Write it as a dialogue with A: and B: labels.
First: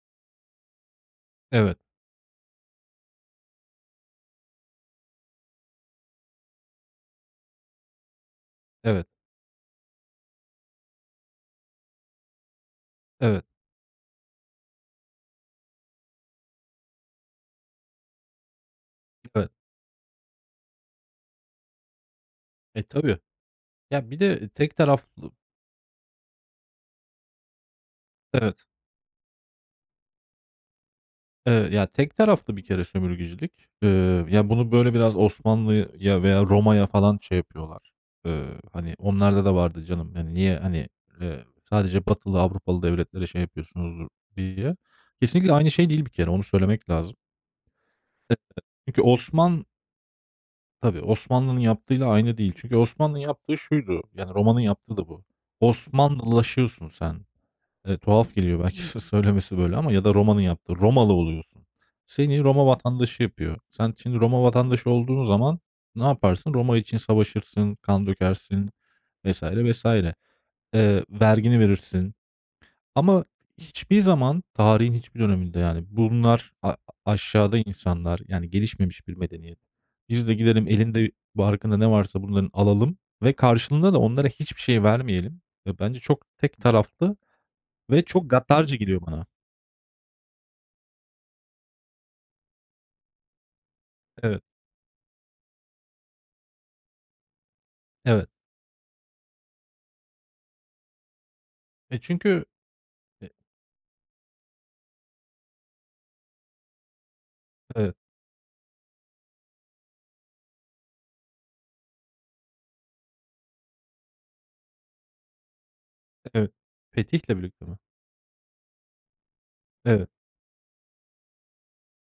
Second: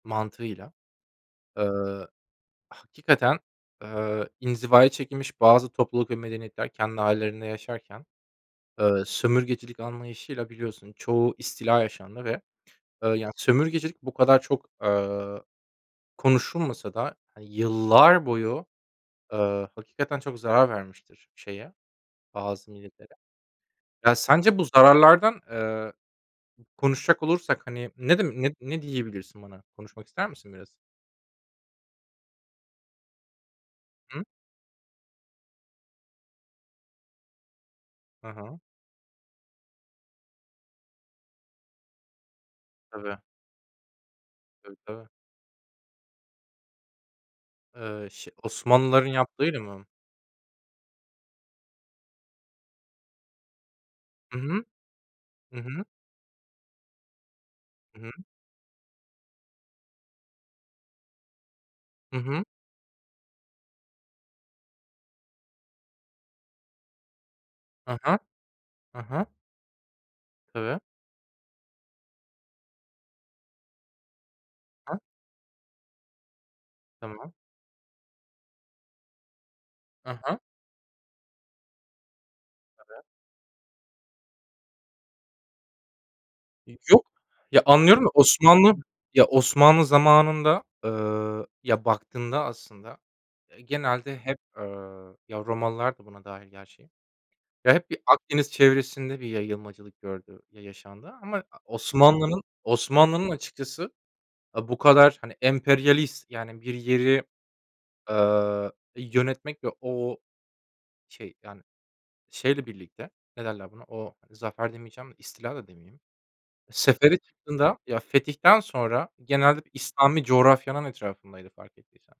A: Mantığıyla, eee,
B: Evet.
A: hakikaten, eee, inzivaya çekilmiş bazı topluluk ve medeniyetler kendi ailelerinde yaşarken, eee,
B: Evet.
A: sömürgecilik anlayışıyla biliyorsun çoğu istila yaşandı ve, eee, yani,
B: Evet.
A: sömürgecilik bu kadar çok, eee, konuşulmasa da, eee, yıllar boyu,
B: Evet.
A: eee, hakikaten çok zarar vermiştir şeye, bazı
B: E,
A: milletlere.
B: tabii. Ya,
A: Ya,
B: bir de, eee,
A: sence bu
B: tek taraflı
A: zararlardan, eee, konuşacak olursak, hani, ne dem ne
B: Evet.
A: ne diyebilirsin bana? Konuşmak ister misin biraz?
B: Eee, ya, tek taraflı bir kere sömürgecilik.
A: Hı.
B: Eee, ya, bunu böyle biraz Osmanlı'ya veya Roma'ya falan şey yapıyorlar.
A: Hı
B: Eee,
A: hı.
B: hani onlarda da vardı canım. Hani, niye, hani, eee, sadece batılı, Avrupalı
A: Tabii.
B: devletlere şey yapıyorsunuz diye.
A: Tabii, tabii.
B: Kesinlikle aynı şey değil bir kere onu söylemek lazım.
A: Eee, ş
B: [unintelligible] Çünkü
A: Osmanlıların yaptığıyla
B: Osman
A: mı?
B: Tabii, Osmanlı'nın yaptığıyla aynı değil. Çünkü Osmanlı'nın yaptığı şuydu. Yani,
A: Hı
B: Roma'nın
A: hı,
B: yaptığı da bu.
A: hı hı.
B: Osmanlılaşıyorsun sen. Eee,
A: Hı hı.
B: tuhaf geliyor belki sö söylemesi böyle ama. Ya da Roma'nın yaptığı, Romalı oluyorsun.
A: Hı
B: Seni
A: hı.
B: Roma vatandaşı yapıyor. Sen şimdi Roma vatandaşı olduğun zaman ne yaparsın? Roma için savaşırsın,
A: Ha
B: kan
A: ha,
B: dökersin
A: ha ha.
B: vs. vs. Eee,
A: Tabii.
B: vergini verirsin ama hiçbir zaman tarihin
A: Ha.
B: hiçbir döneminde, yani, bunlar a
A: Tamam.
B: aşağıda insanlar, yani, gelişmemiş bir medeniyet.
A: Hı
B: Biz de
A: hı.
B: gidelim elinde barkında ne varsa bunların alalım
A: Tabii.
B: ve karşılığında da onlara hiçbir şey vermeyelim. E, bence çok tek
A: E, yok.
B: taraflı
A: Ya,
B: ve
A: anlıyorum da
B: çok
A: Osmanlı
B: gaddarca geliyor
A: ya,
B: bana.
A: Osmanlı zamanında, eee, ya, baktığında aslında, eee, genelde hep,
B: Evet.
A: eee, ya, Romalılar da buna dâhil gerçi, ya, hep bir
B: Evet.
A: Akdeniz çevresinde bir yayılmacılık gördü, ya yaşandı. Ama
B: E,
A: Osmanlı'nın
B: çünkü
A: Osmanlı'nın
B: E
A: açıkçası, aaa, bu kadar, hani, emperyalist, yani, bir yeri,
B: Evet.
A: ııı, yönetmek ve o, şey, yani, şeyle birlikte, ne derler buna? O, zafer demeyeceğim de istila da demeyeyim.
B: Evet,
A: Sefere
B: fetihle birlikte mi?
A: çıktığında, ya, fetihten sonra genelde
B: Evet.
A: İslami coğrafyanın etrafındaydı fark ettiysen.